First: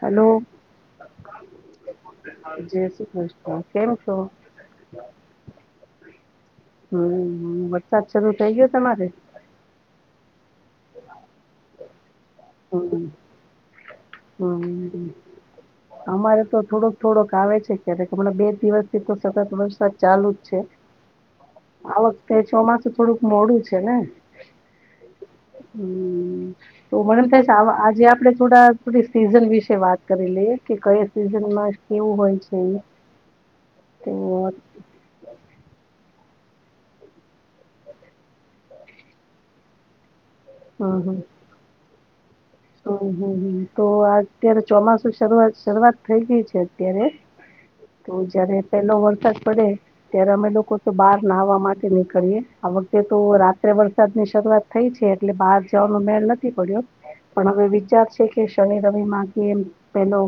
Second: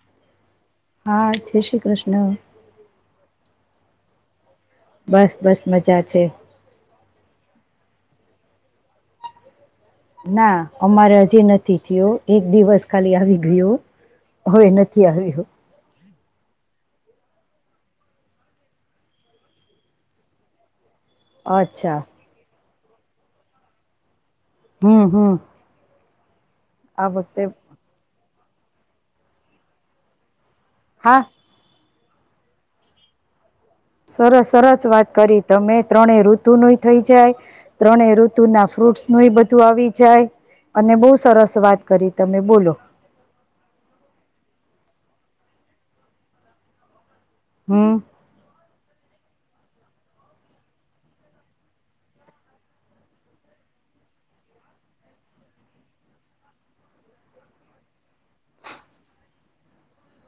Hello હા જય શ્રી કૃષ્ણ જય શ્રી કેમ છો બસ બસ મજા છે સાચ રુંટઈ ગયો તમારે. ના અમારે હજી નથી થયો. એક દિવસ હમ ખાલી આવી ગયો હવે નથી હમ આવ્યો. અમારે તો થોડોક થોડોક આવે છે ક્યારે હણા બે દિવસથી તો સતત વરસાદ ચાલુ જ છે. અચ્છા આ વખતે ચોમાંસુ થોડુંક મોડું છે ને. હમ્મ હમ્મ. હમ્મ તો મને એમ ને થાય છે આવ આજે આપડે થોડા થોડી સીઝન વિશે વાત કરી લઈએ. કે કયા હા સિઝનમાં કેવું હોય છે. તો સરસ હમ સરસ વાત કરી તમે. ત્રણે ઋતુ ન થઈ જાય ત્રણે ઋતુ ના ફ્રૂટસ નું બધું આવી જાય. અને બહુ સરસ વાત કરી. તમે બોલો હમ્મ હમ્મ હમ્મ તો આ અત્યારે ચોમાસું શરૂઆત શરૂઆત થઈ ગઈ છે અત્યારે. હમ તો જયારે પેલો વરસાદ પડે ત્યારે અમે લોકો તો બહાર નાહવા માટે નીકળીએ આ વખતે તો રાત્રે વરસાદ ની શરૂ વાત થઈ છે એટલે બહાર જવાનો મેળ નથી પડ્યો. પણ હવે વિચાર છે કે શન રવિ માંથી એ પેલો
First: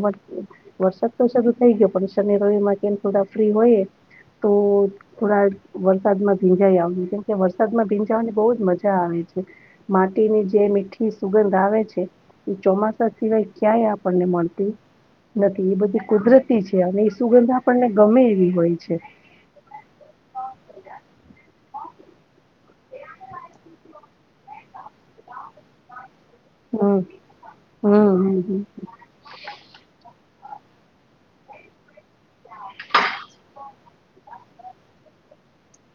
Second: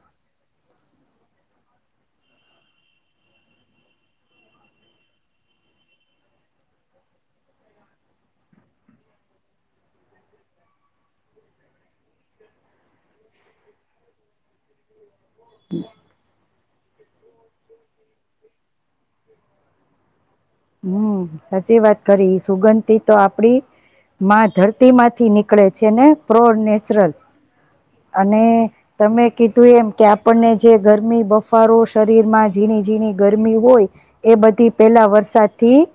વરસાદ તો શરૂ થઈ ગયો પણ શનિ રવિ માં કેમ થોડા ફ્રી હોય તો થોડાક વરસાદમાં ભીંજાઈ આવ કેમકે વરસાદમાં ભીંજાવાની બહુ જ મજા આવે. માટીની જે મીઠી સુગંધ આવે છે. ઈ ચોમાસા સિવાય ક્યાંય આપણને મળતી નથી એ બધી કુદરતી છે અને એ સુગંધા આપણને ગમે એવી હોય છે. [unintelligible] હમ્મ સાચી વાત કરી સુગંધી તો આપડી માં ધરતી માંથી નીકળે છે ને. પ્રો હમ નેચરલ અને હમ તમે કીધું એમ કે આપણને જે ગરમી બફારો શરીરમાં ઝીણી ઝીણી ગરમી હોય એ બધી પહેલા વરસાદ થી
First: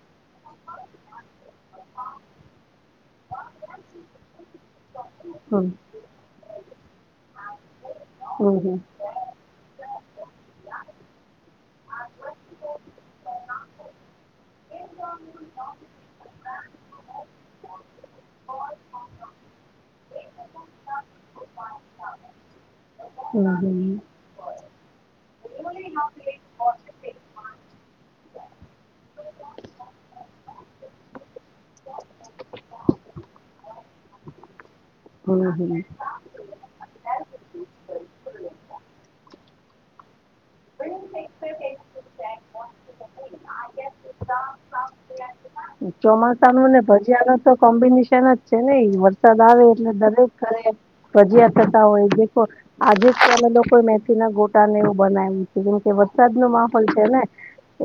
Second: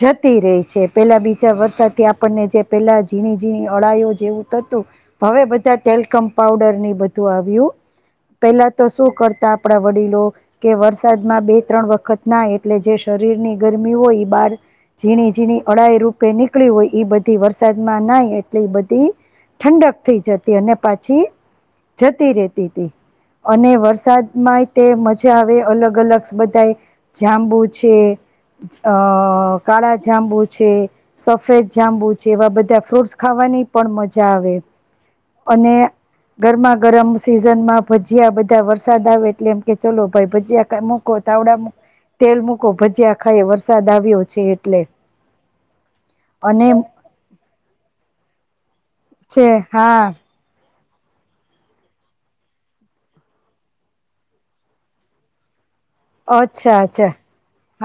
જતી રહી છે પેલા બીજા વરસાદથી આપણને જે પેલા ઝીણી ઝીણી અળાયઓ જેવું થતું હવે હમ હમ બધા ટેલકમ પઉડરની બધું આવ્યું. પેલા હમ તો શું કરતા આપણા વડીલો કે વરસાદમાં બે ત્રણ વખત નાઈ એટલે જે શર ગરમી હોય બહાર ઝીણી ઝીણી અડાાઈ રૂપે નીકળી હોય બધી વરસાદમાં નાઇ એટલી બધી ઠંડક થઈ જતી અને પાછી જતી રેતી હતી. હમ અને હમ વરસાદમાં તે મજા આવે અલગ અલગ બધા એ જાંબુ છે. અ કાળા જાંબુ છે સફેદ જાંબુ છે એવા બધા ફ્રૂટસ ખાવાની ની પણ મજા આવે. હમ હમ હમ અને ગરમા ગરમ સિઝનમાં ભજીયા બધા વરસાદ આવે એટલે કે ચલો ભાઈ ભજીયા મુકો તાવડા તેલ મુૂકો ભજીયા ખાઈ વર ચોમાસા ન અને ને ભજીયા ન તો કોમ્બિનેશન જ છે નેઈ. વરસાદ છે આવે એટલે હા દરેક ઘરે ભજીયા થતા હોય દખો [unintelligible] આજે જ કમે લોકો મેથી ના ગોટા ને એવું બનાવુંય છે. વરસાદ નો અચ્છા માહોલ છે અચ્છા ને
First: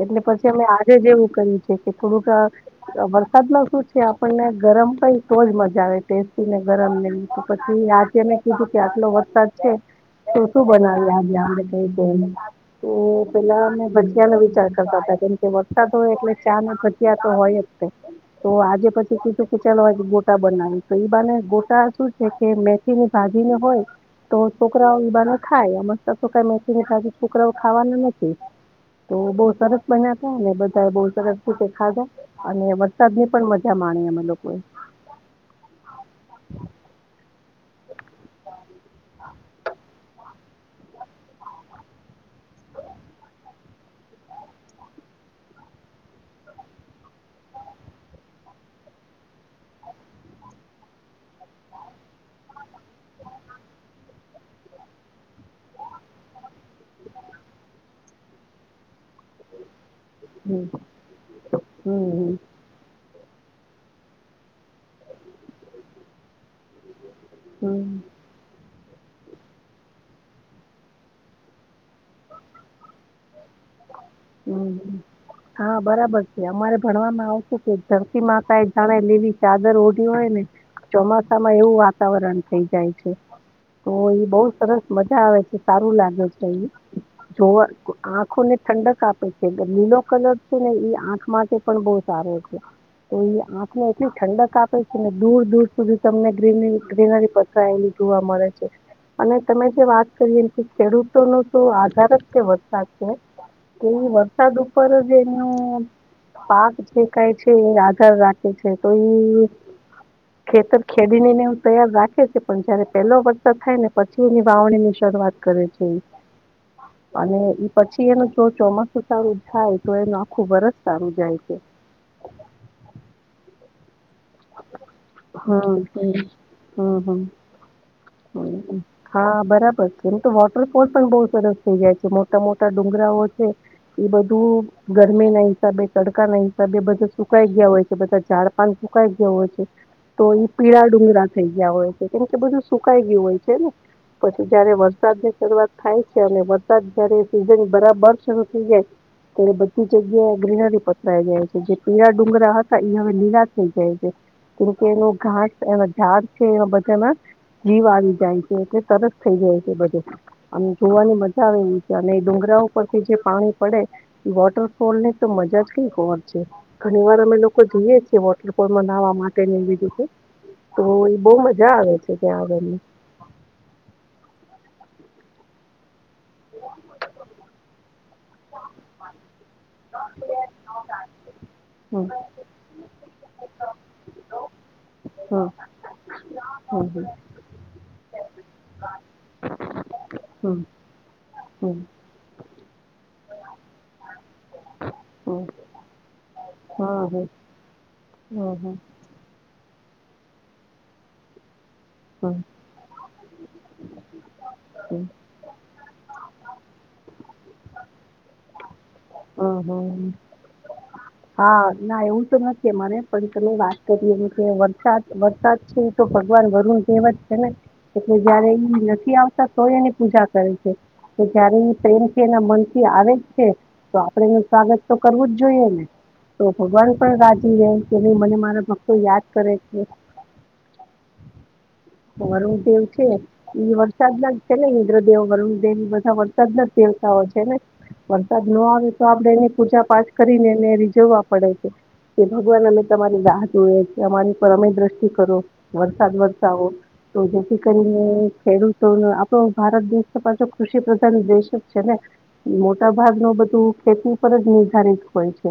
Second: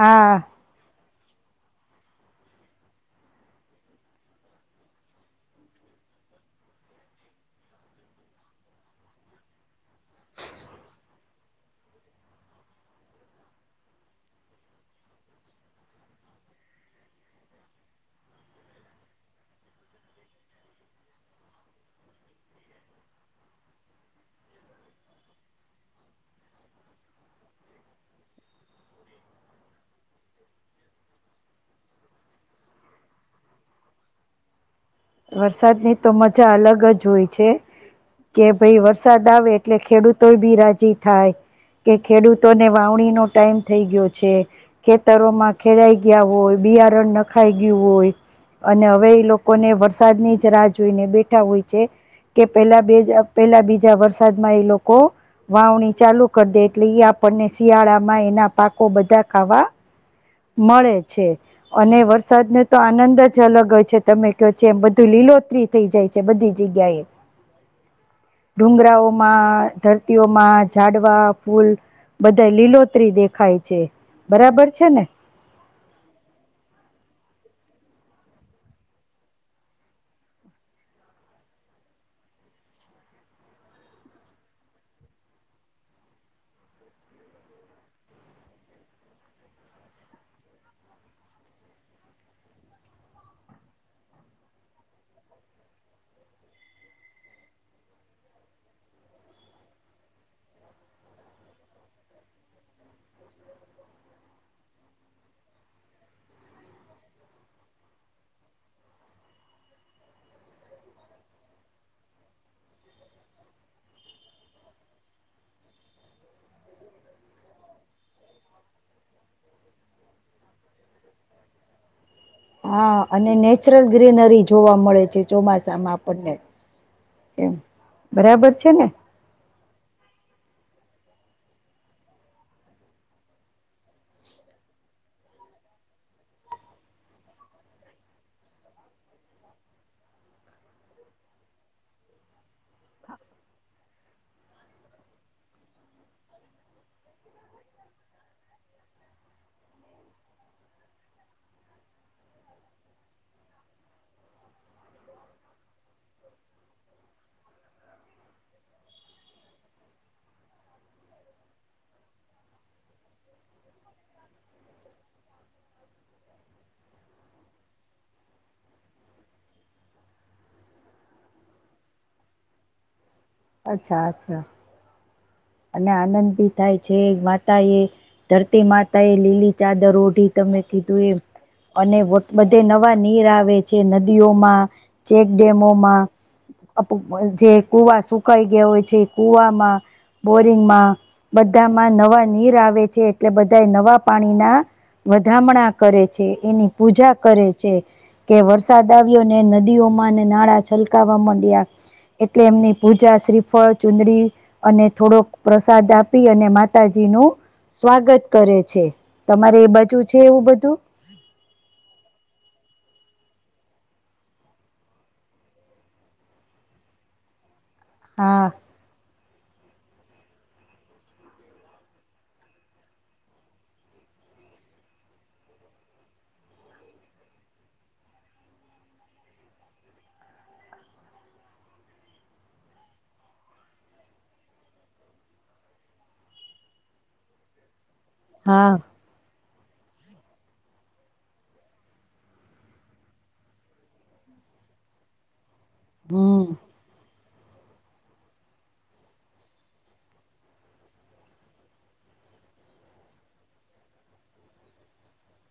એટલે પછી અમે એવું કર્યું છે કે થોડુંક વરસાદમાં શું છે આપણને ગરમ કઈ હોય તોજ મજા આવે. ટેસ્ટીને ગરમ લઈ તો પછી આજે મેં કીધું કે આટલો વરસાદ છે. તો શું બનાવીને કઈ તો પેલા અ ભજયાનો વિચાર કરતા હતા કે વરસાદ હોય એટલે ચા ને ભજ્યા તો હોય જ. તો આજે પછી કીધું કે ચાલો આજે ગોટા બનાવી તો ઈ બાને ગોટા શું છે કે મેથી ની ભ જી નને હોય તો છોકરાઓ ઈબાને ખાય મસ્તકાય તો કઈ મેથી છોકરાઓ ખાવાના નથી. તો બહુ સરસ બન્યા. અને બધાએ બહુ સરસ રતેે ખાધો અને વરસાદની પણ મજા માણી અમે લોકોએ. વરસાદની તો મજા અલગ જ હોય છે કે ભાઈ વરસાદ આવે એટલે ખેડૂતો બી રાજી થાય. કે ખેડૂતોને વાવણી નો ટાઈમ થઈ ગયો છે ખેતરોમાં ખેડાઈ ગયા હોય. બિયારણ નખાઈ ગયું હોય અને હવે એ લોકોને વ સાદ ની જ રાહ જોઈને બેઠા હોય છે. કે પેલા બે પેલા બીજા વરસાદમાં એ લોકો વાવણી ચાલુ કરી દે એટલે આપણને શિયાળામાં એના પાકો બધા ખાવા હમ મળે છે અને હમ વરસાદ ને તો આનંદ જ અલગ હોય છે તમે ક જેમ બધું લીલોતરી થઈ જાય છે બધી જગ્યા એ. હમ્મ. ડુંગરાઓમાં, ધરતીઓમાં, જાડવા ફૂલ બધા લીલોત્રી દેખાય છે. બરાબર હમ્મ, છે ને હા બરાબર છે અમારે ભણવામાં આવ કે ધરતી માતા એ જાણે લેવી ચાદર ઓઢી હોય ને ચોમાસામાં એવું વાતાવરણ થઇ જાય છે. તો એ બવ સરસ મજા આવે છે, સારું લાગે છે એ. જોવા, આંખો ને ઠંડક આપે છે, લીલો કલર છે ને એ આંખ માટે પણ બહૂ સારો છે. તો એ આંખને એટલી ઠંડક આપે છે ને દૂર દૂર સુધી તમને ગ્રીનરી ગ્રીનરી પસરાયેલી જોવા મળે છે. અને તમે જે વાત કરી એ કે ખેડૂતો નો શું આધાર જ કે વરસાદ છે. તે વરસાદ ઉપર જ એમનું પાક જે કઈ છે એ આધાર રાખે છે તો ઈ ખેતર ખેડી ને હું તૈયાર રાખે છું પણ જયારે પેલો વરસાદ થાય ને પછી એની વાવણી શરૂવાત કરે છે અને એ પછી એનું તો ચોમાસું સારું થાય તો એનું આખું વરસ સારું જાય છે. હા અને નેચરલ ગ્રીનરી જોવા મળે છે હમ ચોમાસામાં હમ આપણને હમ હમ એમ. બરાબર છે ને હા બરાબર કેમ તો પણ કોસ પણ બહુ સરસ થઈ જાય છે મોટા મોટા ડુંગરાઓ છે એ બધું ગરમી ના હિસાબે તડકા ના હિસાબે બધા સુકાઈ ગયા હોય છે બધા ઝાડપાન કઈ જેવો છે તો એ પીળા ડુંગરા થઈ ગયા હોય છે કેમકે બધું સુકાઈ ગયું હોય છે ને પછી જયારે વરસાદની શરૂઆત થાય છે અને વરસાદ જારે સીઝન બરાબર શરૂ થઈ જાય તો બધી જગ્યાએ ગ્રીનરી પથરાઈ જાય છે જે પીળ ડુંગરા હતા એ હવે લીલા થઈ જાય છે કેમકે એનો ઘાસ એનો ઝાડ છે એ બધામાં જીવ આવી જાય છે એટલે તરત થઈ જાય છે બધું અને જોવાની મજા આવે એવી છે અને એ ડુંગરા પરરથી જે પાણી ડે વોટરફોલને તો મજા જ કઈ ખબર છે ઘણી વાર અમે લોકો જોઈએ મનાવા માટે ન લીધું તો એ બહ મજા આવે છે ત્યાં આવવાની અચ્છા અચ્છા અને આનંદ ભી થાય છે માતા એ ધરતી માતા એ લીલી ચાદર ઓઢી તમે કીધું એમ અને હમ બધે નવા નીર આવે છે નદીઓમાં હમ ચેકડેમોમાં હમ જે કુવા સુકાઈ ગયા હોય છે કુવામાં હમ બોરિંગમાં બધામાં નવા નીર આવે છે એટલે બધા નવા પાણીના હમ હમ હમ વધામણા કરે છે એની પૂજા કરે છે કે હમ હમ વરસાદ આવ્યો ને નદીઓમાં અને નાળં છલકાવા માંડ્યા હમ હમ હમ એટલે એમની પૂજા શ્રીફળ ચુંદડી અને થોડોક પ્રસાદ આપી અને માતાજી નું સ્વાગત કરે છે તમારે એ ઓહ બાજુ છે એવું બધું હા ના એવું તો નથી મને પણછ તમે વાત કરીએ મ વરસાદ વરસાદ છે એ તો ભગવાન વરુણ દેવ જ છે ને એટલે હા જયારે [unintelligible] નથી આવતા તો એની પૂજા કરે છે કે જયારે એ પ્રેમ થી એના મન થી આવે જ છે. તો આપણે એનું સ્વાગત તો કરવું જ જોઈએ ને. તો ભગવાન પણ રાજી રહેે કે ભાઈ મને મારા ભક્તો યાદ કરે છે. [inaudible] વરુણદેવ છે ઇ વરસાદ ના જ છે ઇન્દ્રદેવ વરુણદેવ બધા વરસાદ ના જ. છે ને વરસાદ ન હા આવે તો આપડે એને પૂજા પાઠ કરીને એને રીઝવવા પડે છે. કે ભગવાન અમે તમારી રાહ જોઈએ છીએ અમારી પર અમી દ્રષ્ટિ કરો વરસાદ હમ વરસાવો. તો જેથી કરીને ખેડૂતો આપણો ભારત દેશ તો પાછો કૃષિ પ્રધાન દેશ જ છે ને. મોટા ભાગ ન બધું ખેતી પર જ નિર્ધારિત હોય છે.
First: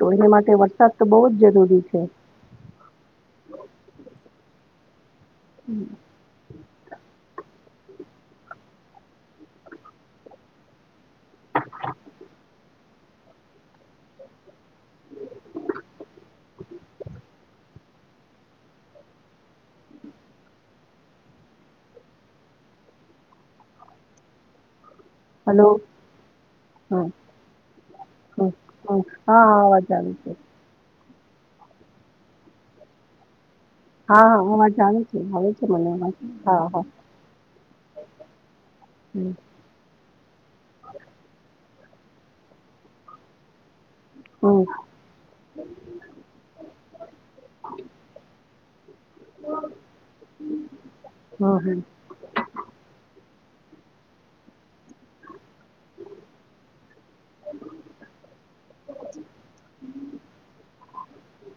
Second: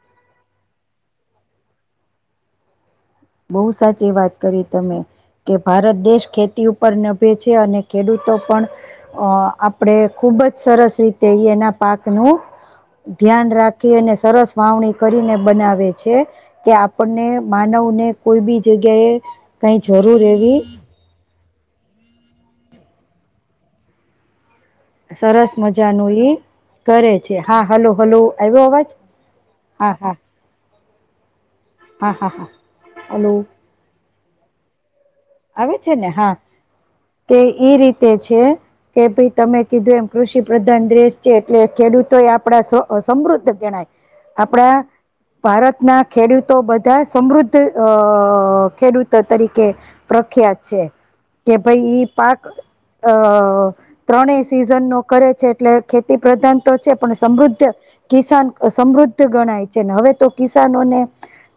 તો એના માટે વરસાદ તો બહુ જ જરૂરી છે. બહુ સાચી વાત કરી તમે કે ભારત દેશ ખેતી ઉપર નભે છે અને ખેડૂતો પણ અ આપણેે ખુબ જ સરસ રીતે એના પાકનું ધ્યાન રાખી અને સરસ વાવણી કરીને બનાવે છે કે આપણને માનવને કોઈ બી જગ્યા એ કઈ જરૂર એવી સરસ હલો મજા ન ઈ હ કરે છે હા હલો હલો હ આવ્યો અવાજ હ હા વાવાજ આવી છે હા હા હા હલો હા-હા હુંમાં જાણું છું હવે છે મને એમાંથી હા-હા. તે રીતે છે કે હમ ભાઈ તમે કીધું એમ કૃષિ પ્રધાન દેશ છે એટલે ખેડૂતો એ આપડા સમૃદ્ધ ગણાય. હમ આપણા ભારતના ખેડૂતો બધા સમૃદ્ધ અ ખેડૂતો તરીકે પ્રખ્યાત છે કે હમ હમ ભાઈ ઈ પાક અ અ ત્રણેય સીઝન નો કરે છે એટલે ખેતી પ્રધાન તો છે પણ સમૃદ્ધ કિસાન સમૃદ્ધ ગણાય છે ને હવે તો કિસાન જનોને ને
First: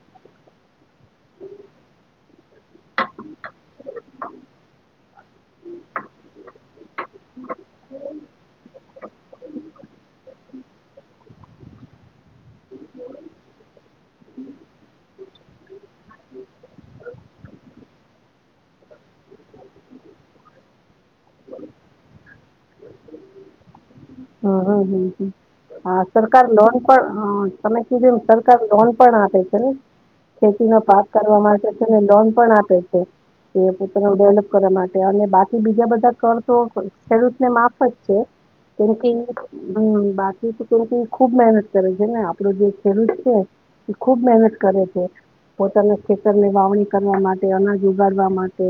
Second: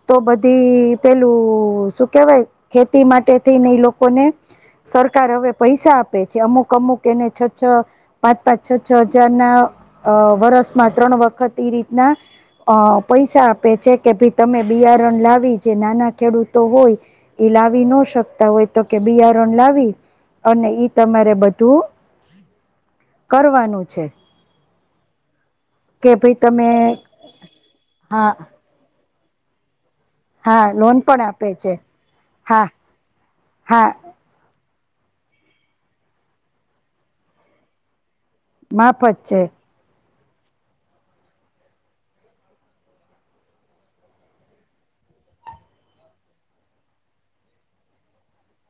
તો બધી પેલું શું કેવાય ખેતી માટે થઈને લોકોને સરકાર હવે પૈસા આપે છે અમુક અમુક એને છ છ પાંચ પાંચ છ છ હજાર ના અ વરસમાં ત્રણ વખત ઈ રીતના અ પૈસા આપે છે કે ભાઈ તમે બિયારણ લાવી જે નાના ખેડૂતો હોય ઈ લાવી નો શકે હોય તો કે બિયારણ લાવી અને ઈ તમારે બધું કરવાનું છે હમ્મ-હમ્મ-હમ્મ-હમ્મ કે ભાઈ સરકાર તમે લોન પણ તમે કીધું હા સરકાર લોન પણ આપે છે નઈ ખેતી હા નો લોન પાક પણ કરવા આપે માટે છે ને લોન પણ હા આપે છે એ હા પોતનો ડેવલપ કરવા માટે અને બાકી બીજા બધા કર તો ખેડૂતને માફ જ છે માફ કેમકે જ છે ઈ બાકી તો કેમકે ખુબ મહેનત કરે છે ને આપડો જે ખેડૂત છે ખુબ મહેનત કરે છે પોતાના ખેતરને વાવણી કરવા માટે અનાજ ઉગાડવા માટે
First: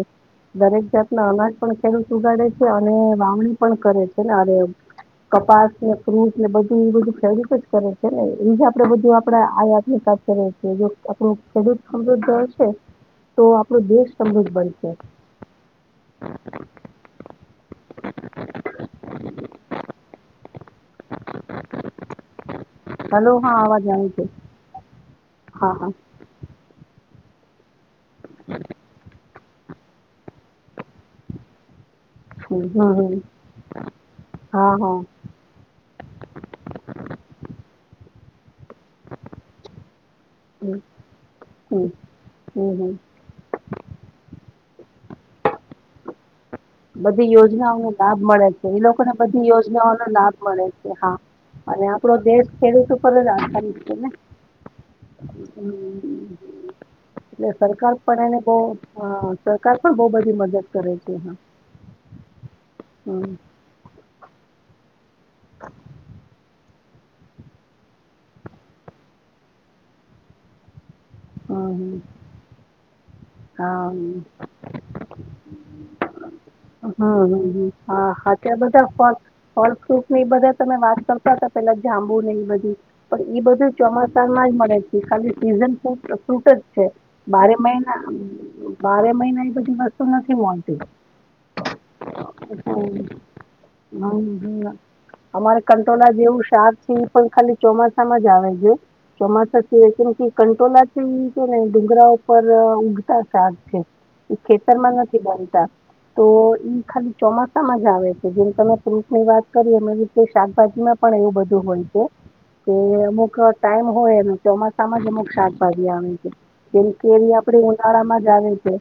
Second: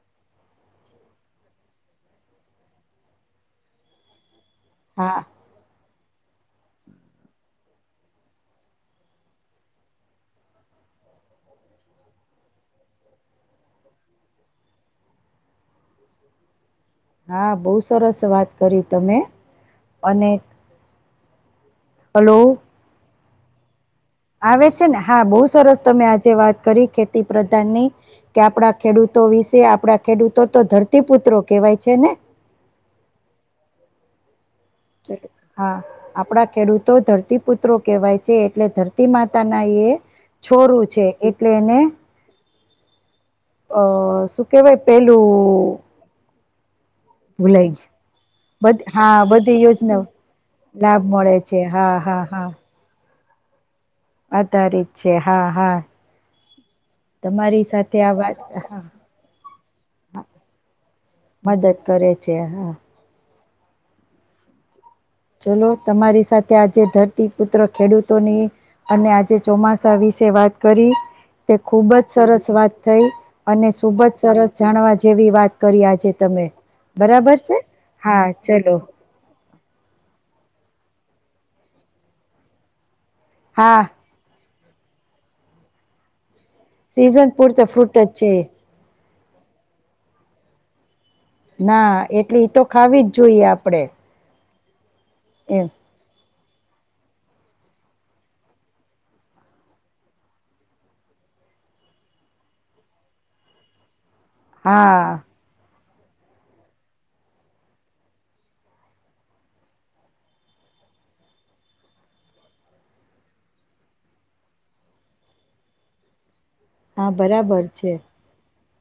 દરેક જાતના અનાજ પણ ખેડૂત ઉગાડે છે અને વાવણી પણ કરે છે ને અરે હા કપાસને ફ્રૂટને બધું એ બધું સર્વિસ જ કરે છે ને એ જ આપડે બધું આપડે આયાત નિકાસ કરીએ છીએ જો. આપણું ખેડૂત સમૃદ્ધ હશે તો આપણું દેશ સમૃદ્ધ બનશે. [inaudible] હા બહુ સરસ વાત કરી તમે અને હલો. હલ્લો હા અવાજ આવે છે આવે છે ને હા બહુ સરસ તમે આજે વાત કરી ખેતી પ્રધાનની. કે આપણા ખેડૂતો વિશે આપણા ખેડૂતો તો ધરતીપુત્રો કેહેવાય છે ને. હમ્મ-હમ્મ. હા આપડા ખેડૂતો ધરતીપુત્રો કેવાય છે. એટલે ધરતી માતા ના એ હમ છોરૂ છે, એટલે એને હમ હમ હમ અ શું કેવાય પેલું બધી ભૂલાઈ યોજનાઓ ગયું. નો લાભ મળે છે એ બધ લોકોને હા બધી યોજનાઓ યોજના નો લાભ મળે છે લાભ હા મળે છે અને હા આપડો હા હા દેશ ખેડૂત ઉપર જ આધારિત છે ને આધારિત છે, હા-હા. હમ એટલે સરકાર પણ એને બહુ સરકાર પણ બહુ બધી મદદ કરે છે. મદદ કરે છે. હા હમ્મ. ચલો તમારી સાથે આજ જે ધરતીપુત્ર ખેડૂતોની અને આજે ચોમાસા વિશે વાત કરી તે ખુબ હમ, જ સરસ વાત થઈ. અને હા, સુબ જ હમ, સરસ જાણવા જેવી વાત કરી આજે તમે હમ બરાબર હમ છે હ હા અત્યારે તો ચલો બધા ફોન હોર બધા તમે વાત કરતા હતા પેલા જાંબુ ને ઈ બધું પણ એ બધું હા ચોમાસામાં જ મળે છે. ખાલી સીઝન ફૂટ જ છે સીઝન બારે ફ્રુડ ફ્રૂટ મહિના જ છે. બારે મહિના ઈ બધી વસ્તુ નથી મળતી. ના એટલી તો હમ. ખાવી જ જોઈએ આપડે. હમ અમારે એમ કંટોળ જેવું શાક છે, એ પણ ખાલી ચોમાસામાં જ આવે છે. ચોમાસા છે કેમ કે કંટોલા થઈ છે ને ડુંગરા ઉપર ઉગતા શાક છે એ ખેતરમાં હા નથી બનતા તો ખાલી ચોમાસામાં જ આવે છે જેમ તમે ફ્રૂટ ની વાત કરી એ રીતે શાકભાજી માં પણ એવું બધું. હોય છે. કે અમુક ટાઈમ હોય એનો ચોમાસામાં જ અમુક શાકભાજી આવે છે. હા કેવી આપડે બરાબર છે ઉનાળા માં જ આવે છે.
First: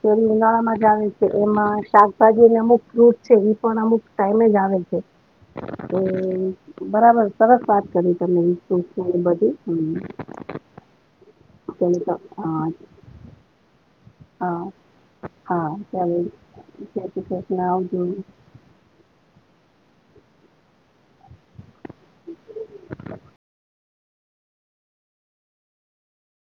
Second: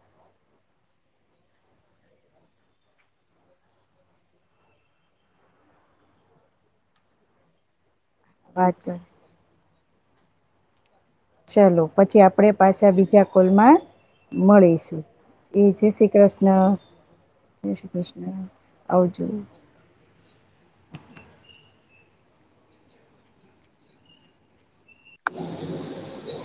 કેરી ઉનાળામાં જ આવે છે એમાં શાકભાજીને અમુક ફૂટ છે પણ અમુક ટાઇમ આવે છે, બરાબર સરસ વાત કરી. વાત [unintelligible] ચાલ ચલો તો પછી આપણેે હા પાછા બીજા કોલમાં હા મળીશું. એ હા જય શ્રી ચાલો કૃષ્ણ જય શ્રી કૃષ્ણ જય શ્રી આવજો કૃષ્ણ આવજો. [unintelligible]